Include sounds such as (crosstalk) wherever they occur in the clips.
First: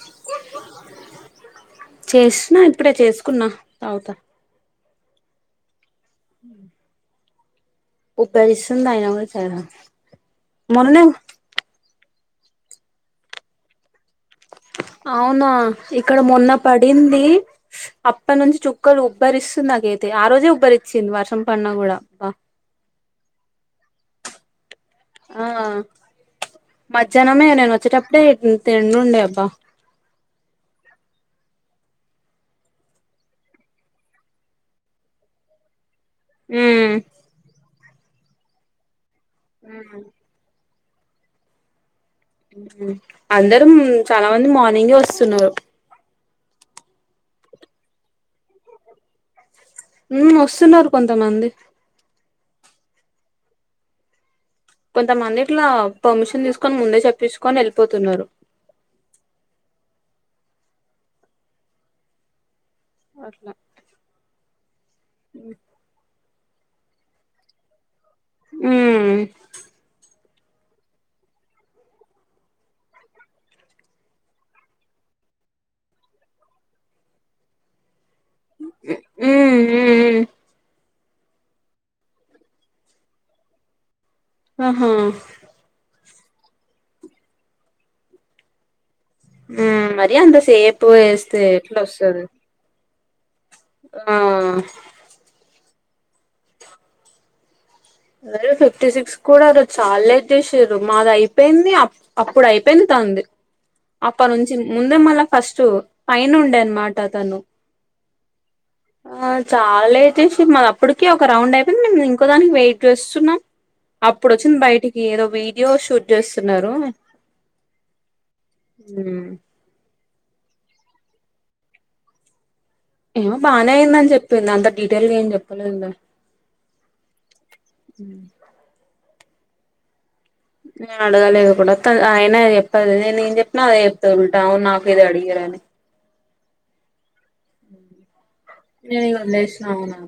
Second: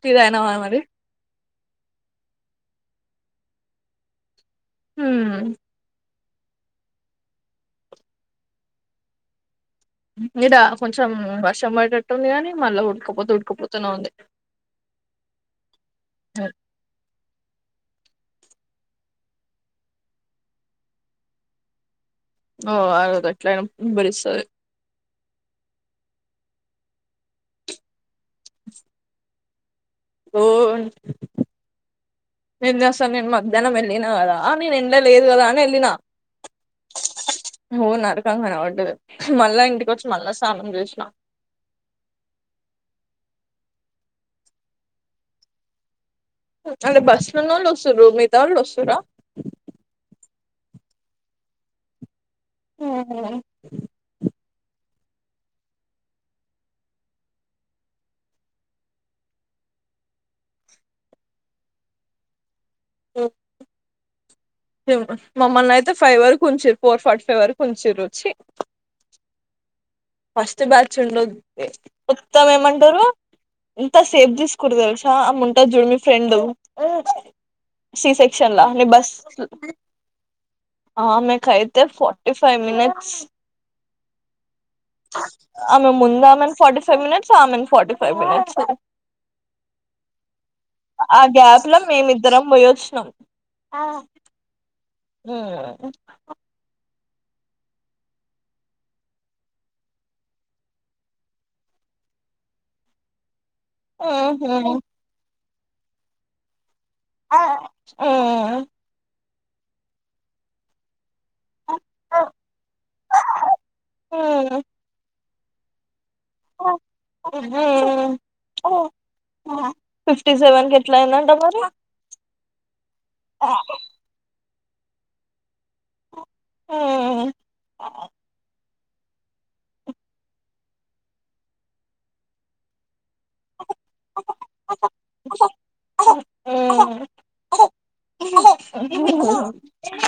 Tea తాగినావా మరి చేసిన ఇప్పుడే చేసుకున్నా తగుతా హ్మ్ హ ఉబ్బరిస్తుంది అయినా సరే చాయ్ తాగుతా ఈడ కొంచెం వర్షం పడేటట్టుంది గానీ మళ్ళా ఉడకపోతే ఉడకపోతూనే ఉంది అవునా ఇక్కడ మొన్న పడింది అప్పటి నుంచి చుక్కలు ఉబ్బరిస్తుంది నాకైతే ఆ రోజే ఉబ్బరిచ్చింది వర్షం పడినా కూడా ఓ అ గట్లనే ఉబ్బరిస్తది ఆ మధ్యాహ్నమే నేను వచ్చేటప్పుడే ఇంత ఎండుండే అబ్బా ఓ వెళ్ళిన సార్ నేను మధ్యాహ్నం వెళ్ళిన కదా నేను ఎండ లేదు కదా అని ఎళ్ళినా ఊ కన పడ్డదు మళ్ళా ఇంటికి వచ్చి మళ్ళా స్నానం చేసినా అందరం చాలా మంది మార్నింగే వస్తున్నారు అంటే బస్సులున్నోళ్లు వస్సుర్రు మిగతా వాళ్ళు వస్తుండ్రా ఊ వొస్తున్నారు కొంతమంది ఊహూ కొంతమంది ఇట్లా పర్మిషన్ తీసుకొని ముందే చెప్పించుకొని వెళ్ళిపోతున్నారు. (unintelligible) అట్లా మమ్మలిని అయితే ఫైవ్ వర ఉంచిరు ఫోర్ ఫాటి వరకు ఉంచిరు, ఊ ఫస్ట్ బ్యాచ్ ఉండొద్ది మొత్తం ఏమంటారు ఇంత సేప్ తీసుకున్నారు తెలుసా ఆమె ఉంటాది చుడు మీ ఫ్రెండ్ సి సెక్షన్ లా మిబస్ ఉమ్ ఉమ్ మ కైతే ఫోర్టీ ఫైవ్ మినిట్స్ ఆహా రమణి ఫోర్టీ ఫైవ్ మినిట్స్ ఆమెని ఫోర్టీ ఫైవ్ మినిట్స్ మరీ అంతసేపు ఆ వేస్తే గ్యాప్ లో ఎట్లా మేము వస్తది ఇద్దరం పోయొచ్చినాం ఆ ఉ అ ఫిఫ్టీ సిక్స్ కూడా ఆరోజు చాలా లేట్ చేసిరు మాది అయిపోయింది అప్పుడు అయిపోయింది, తా తంది అప్పనుంచి ముందే మళ్ళా ఫస్ట్ పైన ఉండే అనమాట తను ఆ ఆ చాలా లేట్ చేసారుమా అప్పటికె ఒక రౌండ్ అయిపోయింది మేము ఇంకో దానికి చుస్తున్నాం అప్పుడు వచ్చింది బయటికి ఏదో వీడియో షూట్ చేస్తున్నారు (unintelligible) ఫిఫ్టీ సెవెన్ కి ఎట్లా అయిందంట మరి ఏమో బానే అయిందని చెప్పింది అంత డీటెయిల్గా ఏం చెప్ప తెలువదు లే నేను అడగలేదు ఒకటి వాతంది అయినా అది చెప్పదు కాదే చెప్పిన అదే చెప్పుతంటావు నాకు ఏది అడిగరని నేను మరి వదిలేసినను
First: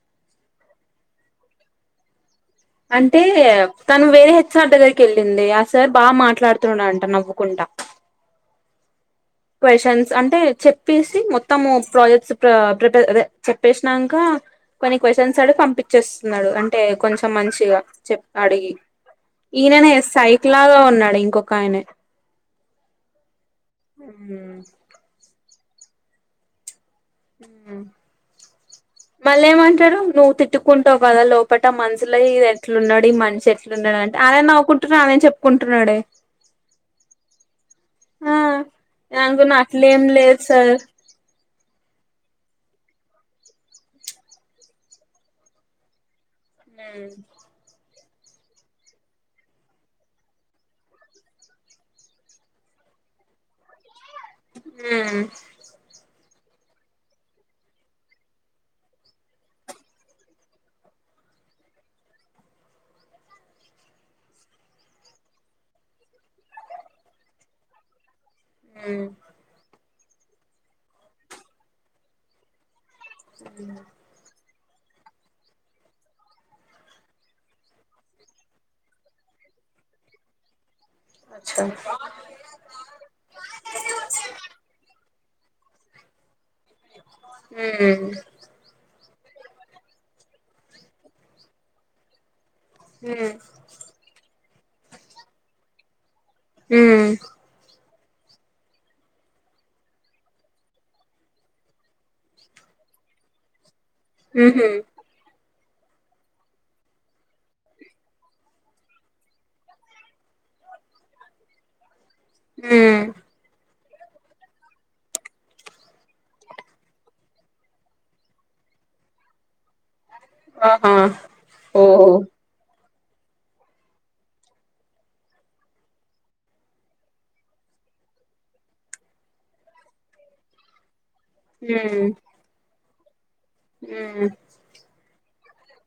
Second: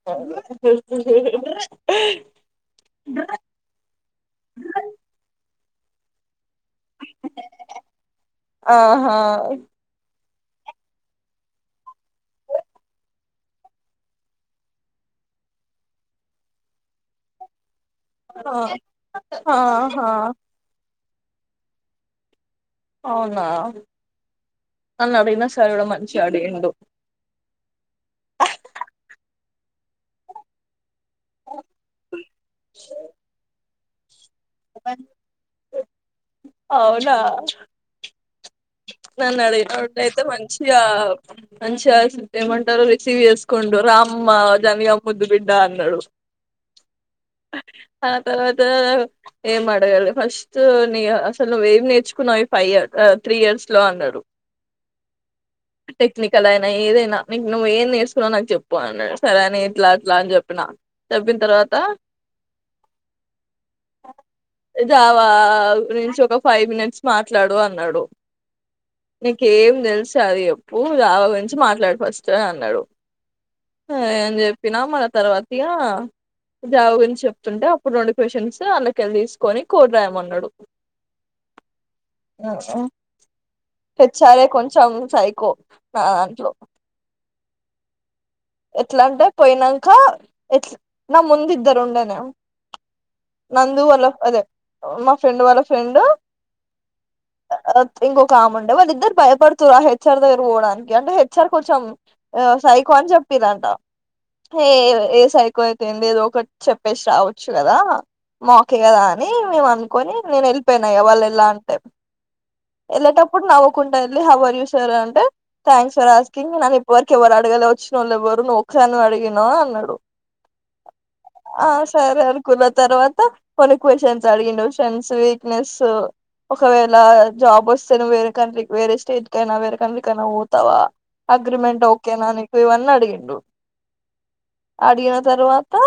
(unintelligible) అంటే తను వేరే హెచ్ఆర్ దగ్గరికి వెళ్ళింది సార్ బాగా మాట్లాడుతున్నాంట నవ్వుకుంటా ఆహా క్వ్చన్స్ అంట అంటే చెప్పేసి మొత్తము ప్రాజెక్ట్స్ ప్రిపేర్ చెప్పేసినాక కొన్ని క్వశ్చన్స్ ఆడి గి పంపించేస్తున్నాడు అంటే కొంచెం మంచిగా చెప్ అడిగి ఈయననే ఆహా సైక్లాగా ఉన్నాడు ఇంకొక ఆయనే అవునా ఉమ్ నాను అడిన సార్ కూడా మంచిగా అడిగిండు మళ్ళ ఏమంటారు నువ్వు తిట్టుకుంటావు కదా లోప లోపట మనుసుల ఈయన ఎట్లన్నాడు ఈ మనిషి ఎట్లు ఉన్నాడు అంటే ఆయనే నవ్వుకుంటున్నాడు అయనే చెప్పుకుంటున్నాడే, అవునా ఆ నన్ను అనుకున్న అడిగినోడు అట్లేం అయితే లేదు సార్ మంచిగా మంచిగా ఏమంటారు రసీవ్ చేస్కుండు రామ్మ జనగం ముద్దు బిడ్డ అన్నాడు ఊ ఆ తర్వాత ఏం అడగాలే ఫస్ట్ నీ అసలు నువ్వు ఏం నేర్చుకున్నావ్ ఈ ఫైవ్ ఇయర్ త్రీ ఇయర్స్ లో అన్నాడు హు నీకు అదయినా ఏదైనా నీకు నువ్వు ఏది నేర్చుకున్నా నాకు చెప్పు అన్నాడు సరే అని ఎట్లా అట్లా అని చెప్పిన, చేపిన తరువాత ఈ జాబ్ ఆ నుంచి ఒక ఫైవ్ మినిట్స్ మాట్లాడు అన్నాడు, మ్మ్ నీకేం తెలుస్తే అది చెప్పు జావా గురించి మాట్లాడు ఫస్ట్ అనన్నాడు. నేన్ చెప్పినా మళ్ళా తర్వాతిగ జావ గురించి చెప్తుంటే అప్పుడు రెండు క్వశన్స్ అన్నకేళ్ళి తీసుకొని కోడ్ రాయమన్నాడు. అట్ట హెచ్చారే కొంచెం సైకో నా దాంట్లో మ్మ్ ఎట్లంటే పోయినంక ఎట్ నా ముందిద్దరు ఉండేనే మ్మ్ నందు వాళ్ళక్కదే మా ఫ్రెండ్ వాళ్ళ ఫ్రెండ్ మ్ ఇంకొక ఆముండే వాళ్ళ ఇద్దరు భయపడుతురు ఆ హెచ్ఆర్ దగ్గర పోవడానికి అంటే హెచ్ఆర్ కొంచం ఆ సైకో అని చెప్పిరంట మ్హు హేయ్ ఏ సైకో అయితేంది ఏదోకటి చెప్పేసి రావచ్చు కదా మాకే కదా అని మేము అనుకొని నేను వెళ్ళిపోయినా ఇగ వాళ్ళు ఎల్లా అంటే మ్మ్ ఎళ్ళేటప్పుడు నవ్వుకుంటా వెళ్లి (unintelligible) చూసారాంటే థ్యాంక్స్ ఫర్ ఆస్కింగ్ నన్నిప్పటివరకు ఎవ్వరడగలే వచ్చినోళ్లేవ్వరు నువ్ ఒక్క దానివే అడిినావ్ అన్నాడు. ఆహా ఆ ఓహో సరే అనుకున్నా తర్వాత కొన్ని క్వషన్స్ అడినవ్ ఇండోషన్స్ వీక్నెస్ ఒకవేళ జాబ్ వస్తే నువ్ వేరే కంట్రీ వేరే స్టేట్కైనా వేరే కంట్రీ కైనా పోతావా అగ్రిమెంట్ మ్మ్ ఓకేనా నీకీవన్నీ అడిగిండు మ్మ్ అడిగిన తర్వా తా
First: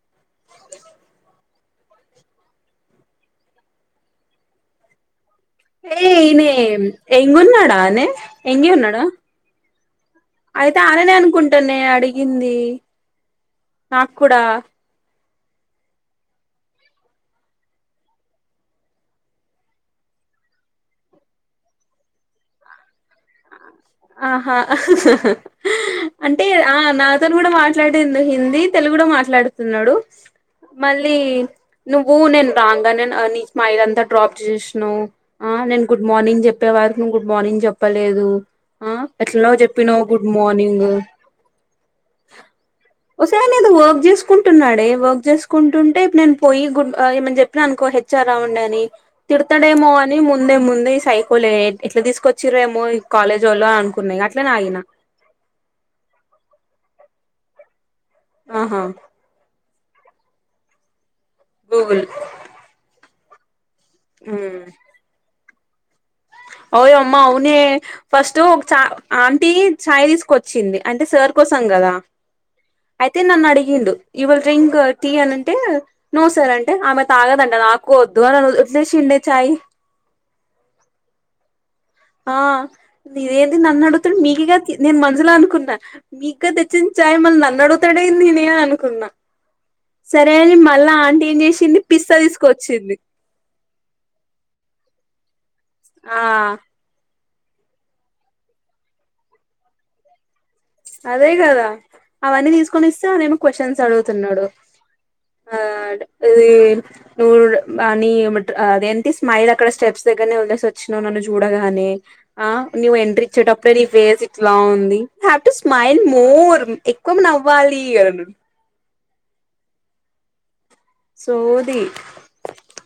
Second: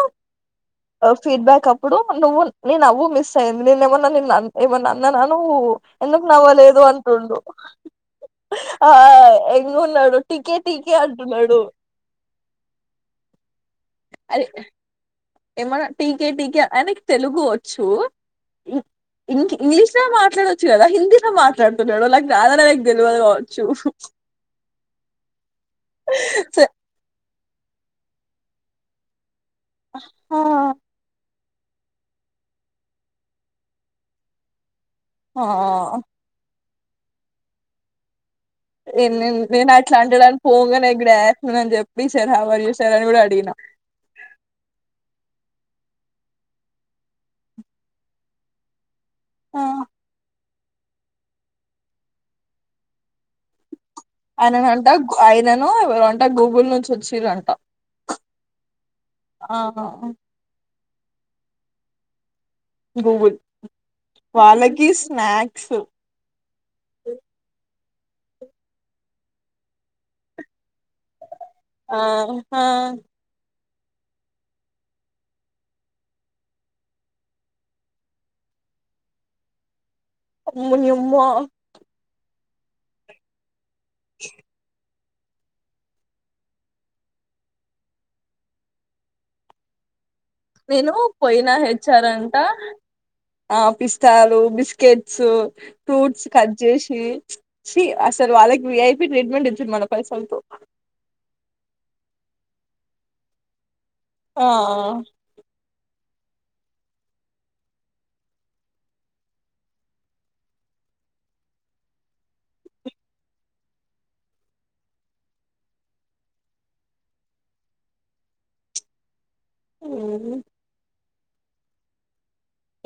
ఫీడ్బ్యాక్ అప్పుడు నువ్వు నీ నవ్వు మిస్సయ్యింది నేనేమన్నా నిన్ను అన్ ఏమన్నా. అన్ న్నాను. ఏ ఎందుకు ఈనే నవ్వలేదు అంటుండు. ఎంగున్నాడానే ఎంగే ఆ ఉన్నాడా ఉన్నాడు. అయితే అడనే అనుకుంటానే అడిగింది నాక్కూడా అరే ఏమన్నా టీకే టీకే అయనకి తెలుగు వచ్చు. ఇంక ఇంగ్లీష్ లో మాట్లాడొచ్చు కదా హిందీలో మాట్లాడుతున్నాడు లైక్ దద లైక్ తెల్వద్ ఆహా! అంటే స ఆ నాక్ అతను కూడా మాట్లాడింది హిందీ తెలుగు కూడా మాట్లాడుతున్నాడు ఆ మళ్ళీ నువ్వు నేన్ రాంగనే నేన్ (unintelligible) డ్రాప్ చేస్న ఆ నేను గుడ్ మార్నింగ్ చెప్పే వరుకు గుడ్ మార్నింగ్ చెప్పలేదు. ఆ నేన్ ఎట్లనో నేను చెప్పినవ్ గుడ్ అట్లంటడని మార్నింగ్ పోగానే గూడాఫ్టర్ నూన్ అని చెప్పి sir how are you sir అని కూడా ఒసేయ్ అడిగిన ఆయన వర్క్ చేసుకుంటున్నాడే వర్క్ చేసు కుంటుంటే ఇప్పుడు నేను పోయి గుడ్గా ఏమన్న చెప్పిన అనుకో హెచ్ఆర్ రా ఉండేని ఆ తిడతడేమో అని ముందు ముందే ముందు ఈ సైకోలే ఎట్లా తీసుకొచ్చిరేమో ఈ కాలేజోళ్ళు అన్ ఆయన నంట ఆయనను ఎవరంట గూగుల్ నుంచొచ్చిరంట ఆహా! ఆహా! గూగుల్ గూగుల్ వాళ్ళకి స్నాక్స్ ఓ యమ్మ అవునే ఫస్ట్ ఒక చా ఆంటీ చాయ్ తీసుకొచ్చింది. అంటే సార్ కోసం కదా ఆ ఆ అయితే నన్నడిగి ండు యు విల్ డ్రింక్ టీ అని అంటే నువ్వు సార్ అంటే ఆమె తాగదంట నాకు వద్దు అనన్ ఇసీరేషిండే చాయ్ అమ్మునియమ్మో ఆ నేదేంది నన్నడుగుతుండు నీకిగాతి నేన్ మన్సులో అనుకున్నా, మీకుగా తెచ్చిన చాయ్ మల్ నన్నడుగుతాడేంది నే అనుకున్నా. సరే అని నేను మళ్ళా ఆంటీ ఏం పోయినా చేసింది పిస్తా హెచ్చారంట. తీసుకొచ్చింది ఆ పిస్తాలు, బిస్కెట్స్, ఆ ఫ్రూట్స్ కట్ జెసి. చి అసలు వాళ్ళకి వీఐపీ ట్రీట్మెంట్ ఇచ్చిర్రు మన పైసల్తో. అదే కదా అవన్నీ తీసుకొని ఇస్తే మరేమో క్వశ్చన్స్ అడుగు. తున్నాడు ఆ ఆడు. ఇది నువ్వు (unintelligible) ని అదేంటి స్మైల్, అక్కడ స్టెప్స్ దగ్గరనే వదిలేసి వచ్చినానినే. చూడగానే ఆ న్యూ ఎంట్రీ ఇచ్చేటప్పుడే నీ ఫేస్ ఇట్లా ఉంది. హ్యా టు స్మైల్ మోర్ ఎక్కువ నవ్వాలి అని అన్నాడు. ఆ సోది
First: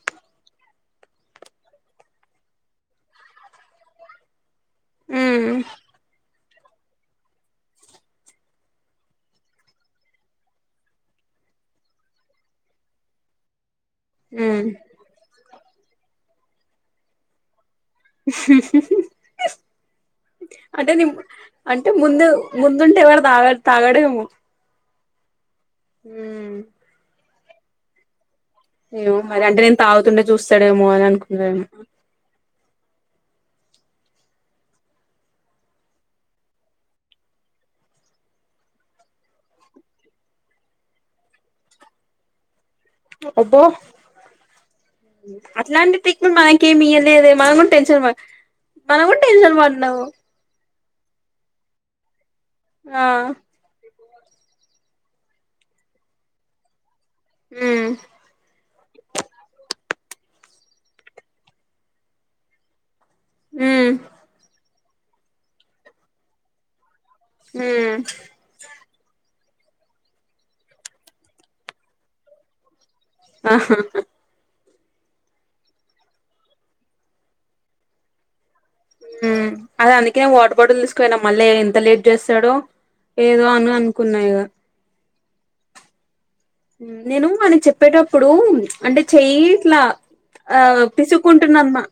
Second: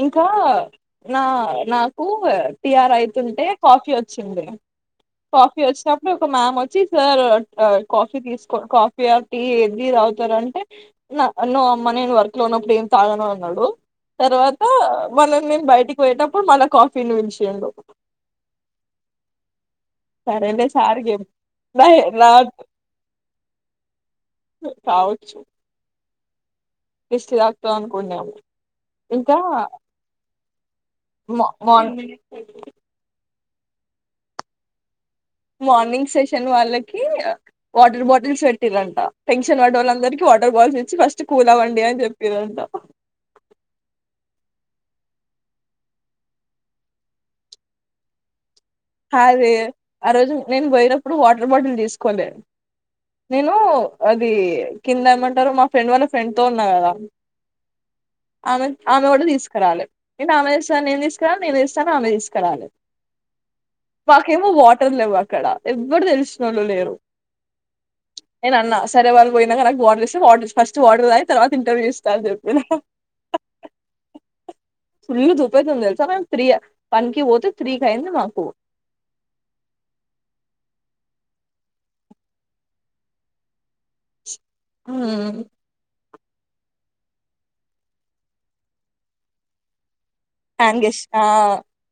ఇంకా నా, నాకు టిఆర్ అయితుంటే కాఫీ వచ్చింది. మ్మ్ కాఫీ వచ్చినప్పుడు ఒక మ్యామ్ వచ్చి సార్ కాఫీ, తీసుకో కాఫీ ఆర్ టీ ఏది తాగుతారంటే. నో అమ్మ నేను వర్క్ లో ఉన్నప్పుడు ఏం తాగను అన్నాడు తర్వా. అ నేను బయటికి పోయేటప్పుడు మల్ల కాఫీని పిలిసిండు. సరేలే (inaudible) అంటే సార్ ని కి అంటే ముందు, నా ముందుంటే ఎవాడ తాగ తాగడేమో? కావచ్చు మ్మ ఇస్లాక్టివ్ అనుకుణ్యం ఏమో మరి అంటే నేను తాగుతుండే చూస్. మ మ. (unintelligible) మార్నింగ్ సెషన్ వాళ్ళకి వాటర్ బాటిల్స్ పెట్టిరంట. టెన్షన్ పడ వాళ్ళందరికి వా, వాటర్ బాల్స్ ఇచ్చి ఫస్ట్ కూల్ అవ్వండి అని చెప్పిరంట. అబ్బో అట్లాంటి ట్రిక్లు, మనకేమియలేదే మనం కూడా టెన్షన్. మనం కూడా కాదే టెన్షన్ పడినాము ఆ రోజు నేను పోయిన ఇప్పుడు వాటర్ బాటిల్ తీసుకోలే ఆ నేను. అది కింద ఏమంటారు మా ఫ్రెండ్ వాళ్ళ ఫ్రెండ్ తో ఉన్నా కదా. మ్మ్ ఆమె ఆమె కూడా తీసుకరాలె, నేను ఆమె తెస్తదని నేను తీసుకురావాలే, నేను తెస్తానని ఆమె తీసుకరాలే. ఉమ్ మాకేమో వాటర్ లేవు అక్కడ ఎవ్వడు తెలిసినోళ్ళు లేరు. ఉమ్ నేనన్న సరే వాళ్లు. పోయినాక వాటర్ ఇస్తే (unintelligible) ఫస్ట్ వాటర్ తాగి తర్వాత ఇంటర్వ్యూ ఇస్త అని చెప్పినా. ఆ హా హా ఫుల్లు ధూపయితుంది తెల్సా మేం త్రీ, వన్ కి పోతే త్రీకి అయ్యింది మాకు. (unintelligible) అదే అందుకే వాటర్ బాటిల్ తీసుకపోయిన మళ్ళీ ఎంత లేట్ చేస్తాడో. ఏదో అని అనుకున్నాయి ఇగ. మ్మ్ నేను ఆయనకి చెప్పేటప్పుడు అంటే చెయ్యి ఇట్లా. ఆ యాంగేష్ ఆ పిసుకుంటున్నామ్మా,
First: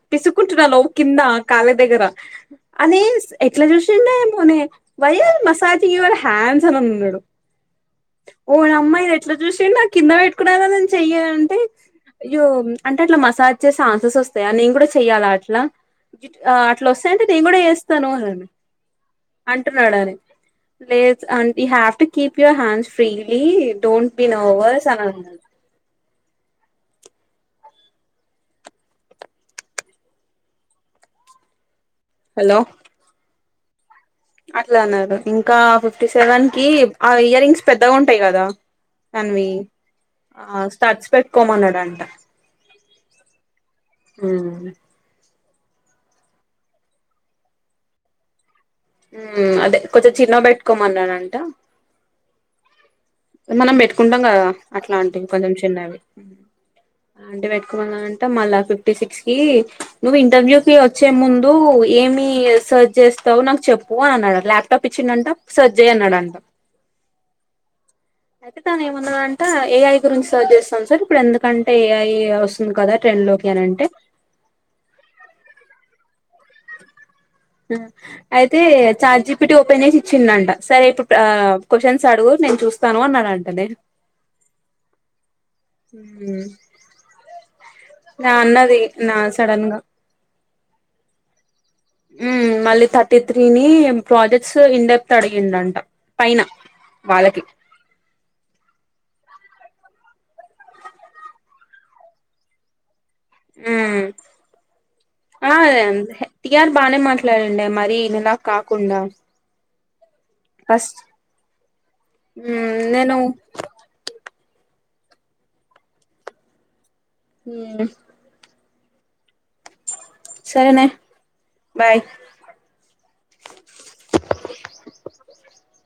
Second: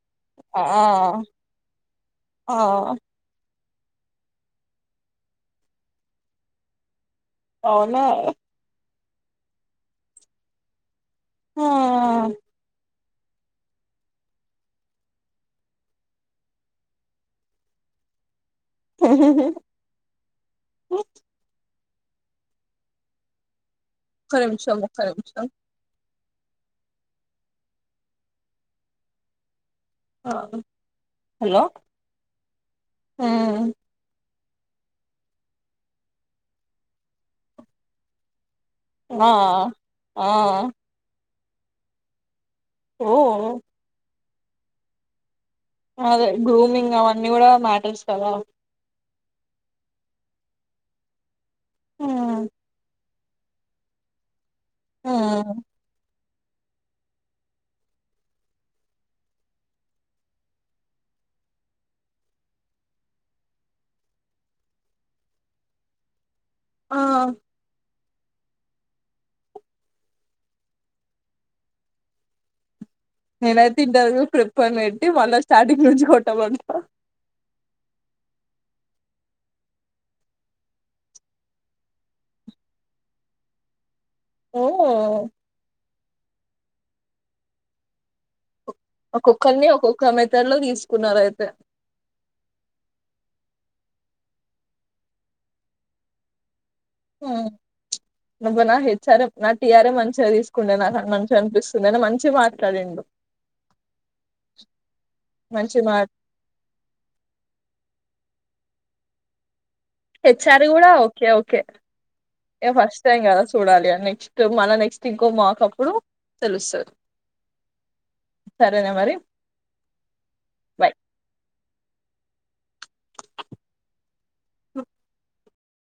ఆ పిసుకుంటున్నా లో కింద కాళ్ల దగ్గర ఆ అని. ఎట్లా చూసిండో ఏమోనే why are you massage your hands అని అన్నాడు. అవునా ఇట్లా చూసి నా కింద పెట్టుకున్నను నేను చెయ్యా అంటే ఆ అయ్యో అంటే అట్లా మసాజ్ చే ఛాన్సెస్ వస్తాయా నేను కూడా చెయ్యాలా అట్లా అట్లా వస్తాయంటే నేను కూడా చేస్తాను అని అంటున్నాడానే లేజ్ అంటే have to keep your hands freely don't be ఒక్క నిమిషం నోవర్స్ ఒక్క అన్ నిమిషం ఆ హలో హలో ఉమ్ అట్లా అన్నారు ఇంకా ఫిఫ్టీ సెవెన్ కి ఆ ఇయర్ రింగ్స్ పెద్దగా ఉంటాయి కదా ఆ దనివి ఆ స్టట్స్ పెట్టుకోమన్నాడంట ఓ ఉమ్ అదే గ్రూమింగ్ అవన్నీ కూడా మ్యాటర్స్ కదా ఉమ్ అదే కొంచెం చిన్న పెట్టుకోమన్నానంట ఉమ్ మనం పెట్టుకుంటాం కదా అట్లాంటివి కొంచెం మ్మ్. చిన్నవి (inaudible) అంటే పెట్కోళంట మళ్ళా ఫిఫ్టీ సిక్స్ కి నువ్వు ఇంటర్వ్యూ కి వచ్చే ముందు ఏమి సెర్చ్ చేస్తావు నాకు చెప్పు అనీ అన్నాడు అంట ల్యాప్టాప్ ఇచ్చిండంట సెర్చ్ చేయ అన్నాడంట ఆ అయితే తాను ఏమున్నా అంటే ఏఐ గురించి సర్చ్ చేస్తాను సార్ ఇప్పుడు ఎందుకంటే ఏఐ వస్తుంది కదా ట్రెండ్ లోకి అని నేనైతే అంటే ఇంటర్వ్యూ ప్రిపర్న్ పెట్టి మళ్ళా స్టార్టింగ్ నుంచి కొట్టమంటా అయితే చార్జిపీటీ ఓపెన్ చేసి ఇచ్చిండంట సరే ఇప్పుడు క్వశ్చన్స్ అడుగు నేను ప్పుడు చూస్తాను అన్నాడు అంటనే ఓ ఉమ్ నాన్న ఒక్కొక్కరిని ఒక్కొక్క మెథడ్లో తీసుకున్నారు అయితే ఉమ్ మళ్ళీ థర్టీ త్రీని ప్రాజెక్ట్స్ ఇన్డేప్త్ అడిగిందంట పైన హ వాళ్ళకి నుబ నా హెచ్చార నా టీఆర్ఏ మంచిగా తీసుకుంటే నాకు మంచిగా అనిపిస్తుంది అని మంచిగా మాట్లాడిండు ఉమ్ ఆ మంచి అదే మా టిఆర్ బానే మాట్లాడిందే మరి నలా కాకుండా హెచ్ఆర్ కూడా ఫస్ట్ ఓకే ఓకే ఇగ మ్మ్ ఫస్ట్ నేను టైం కదా చూడాలి నెక్స్ట్ మళ నెక్స్ట్ ఇంకో మాకు అప్పుడు తెలుస్తది ఉమ్ సరేనే మరి సరేనే బాయ్ బాయ్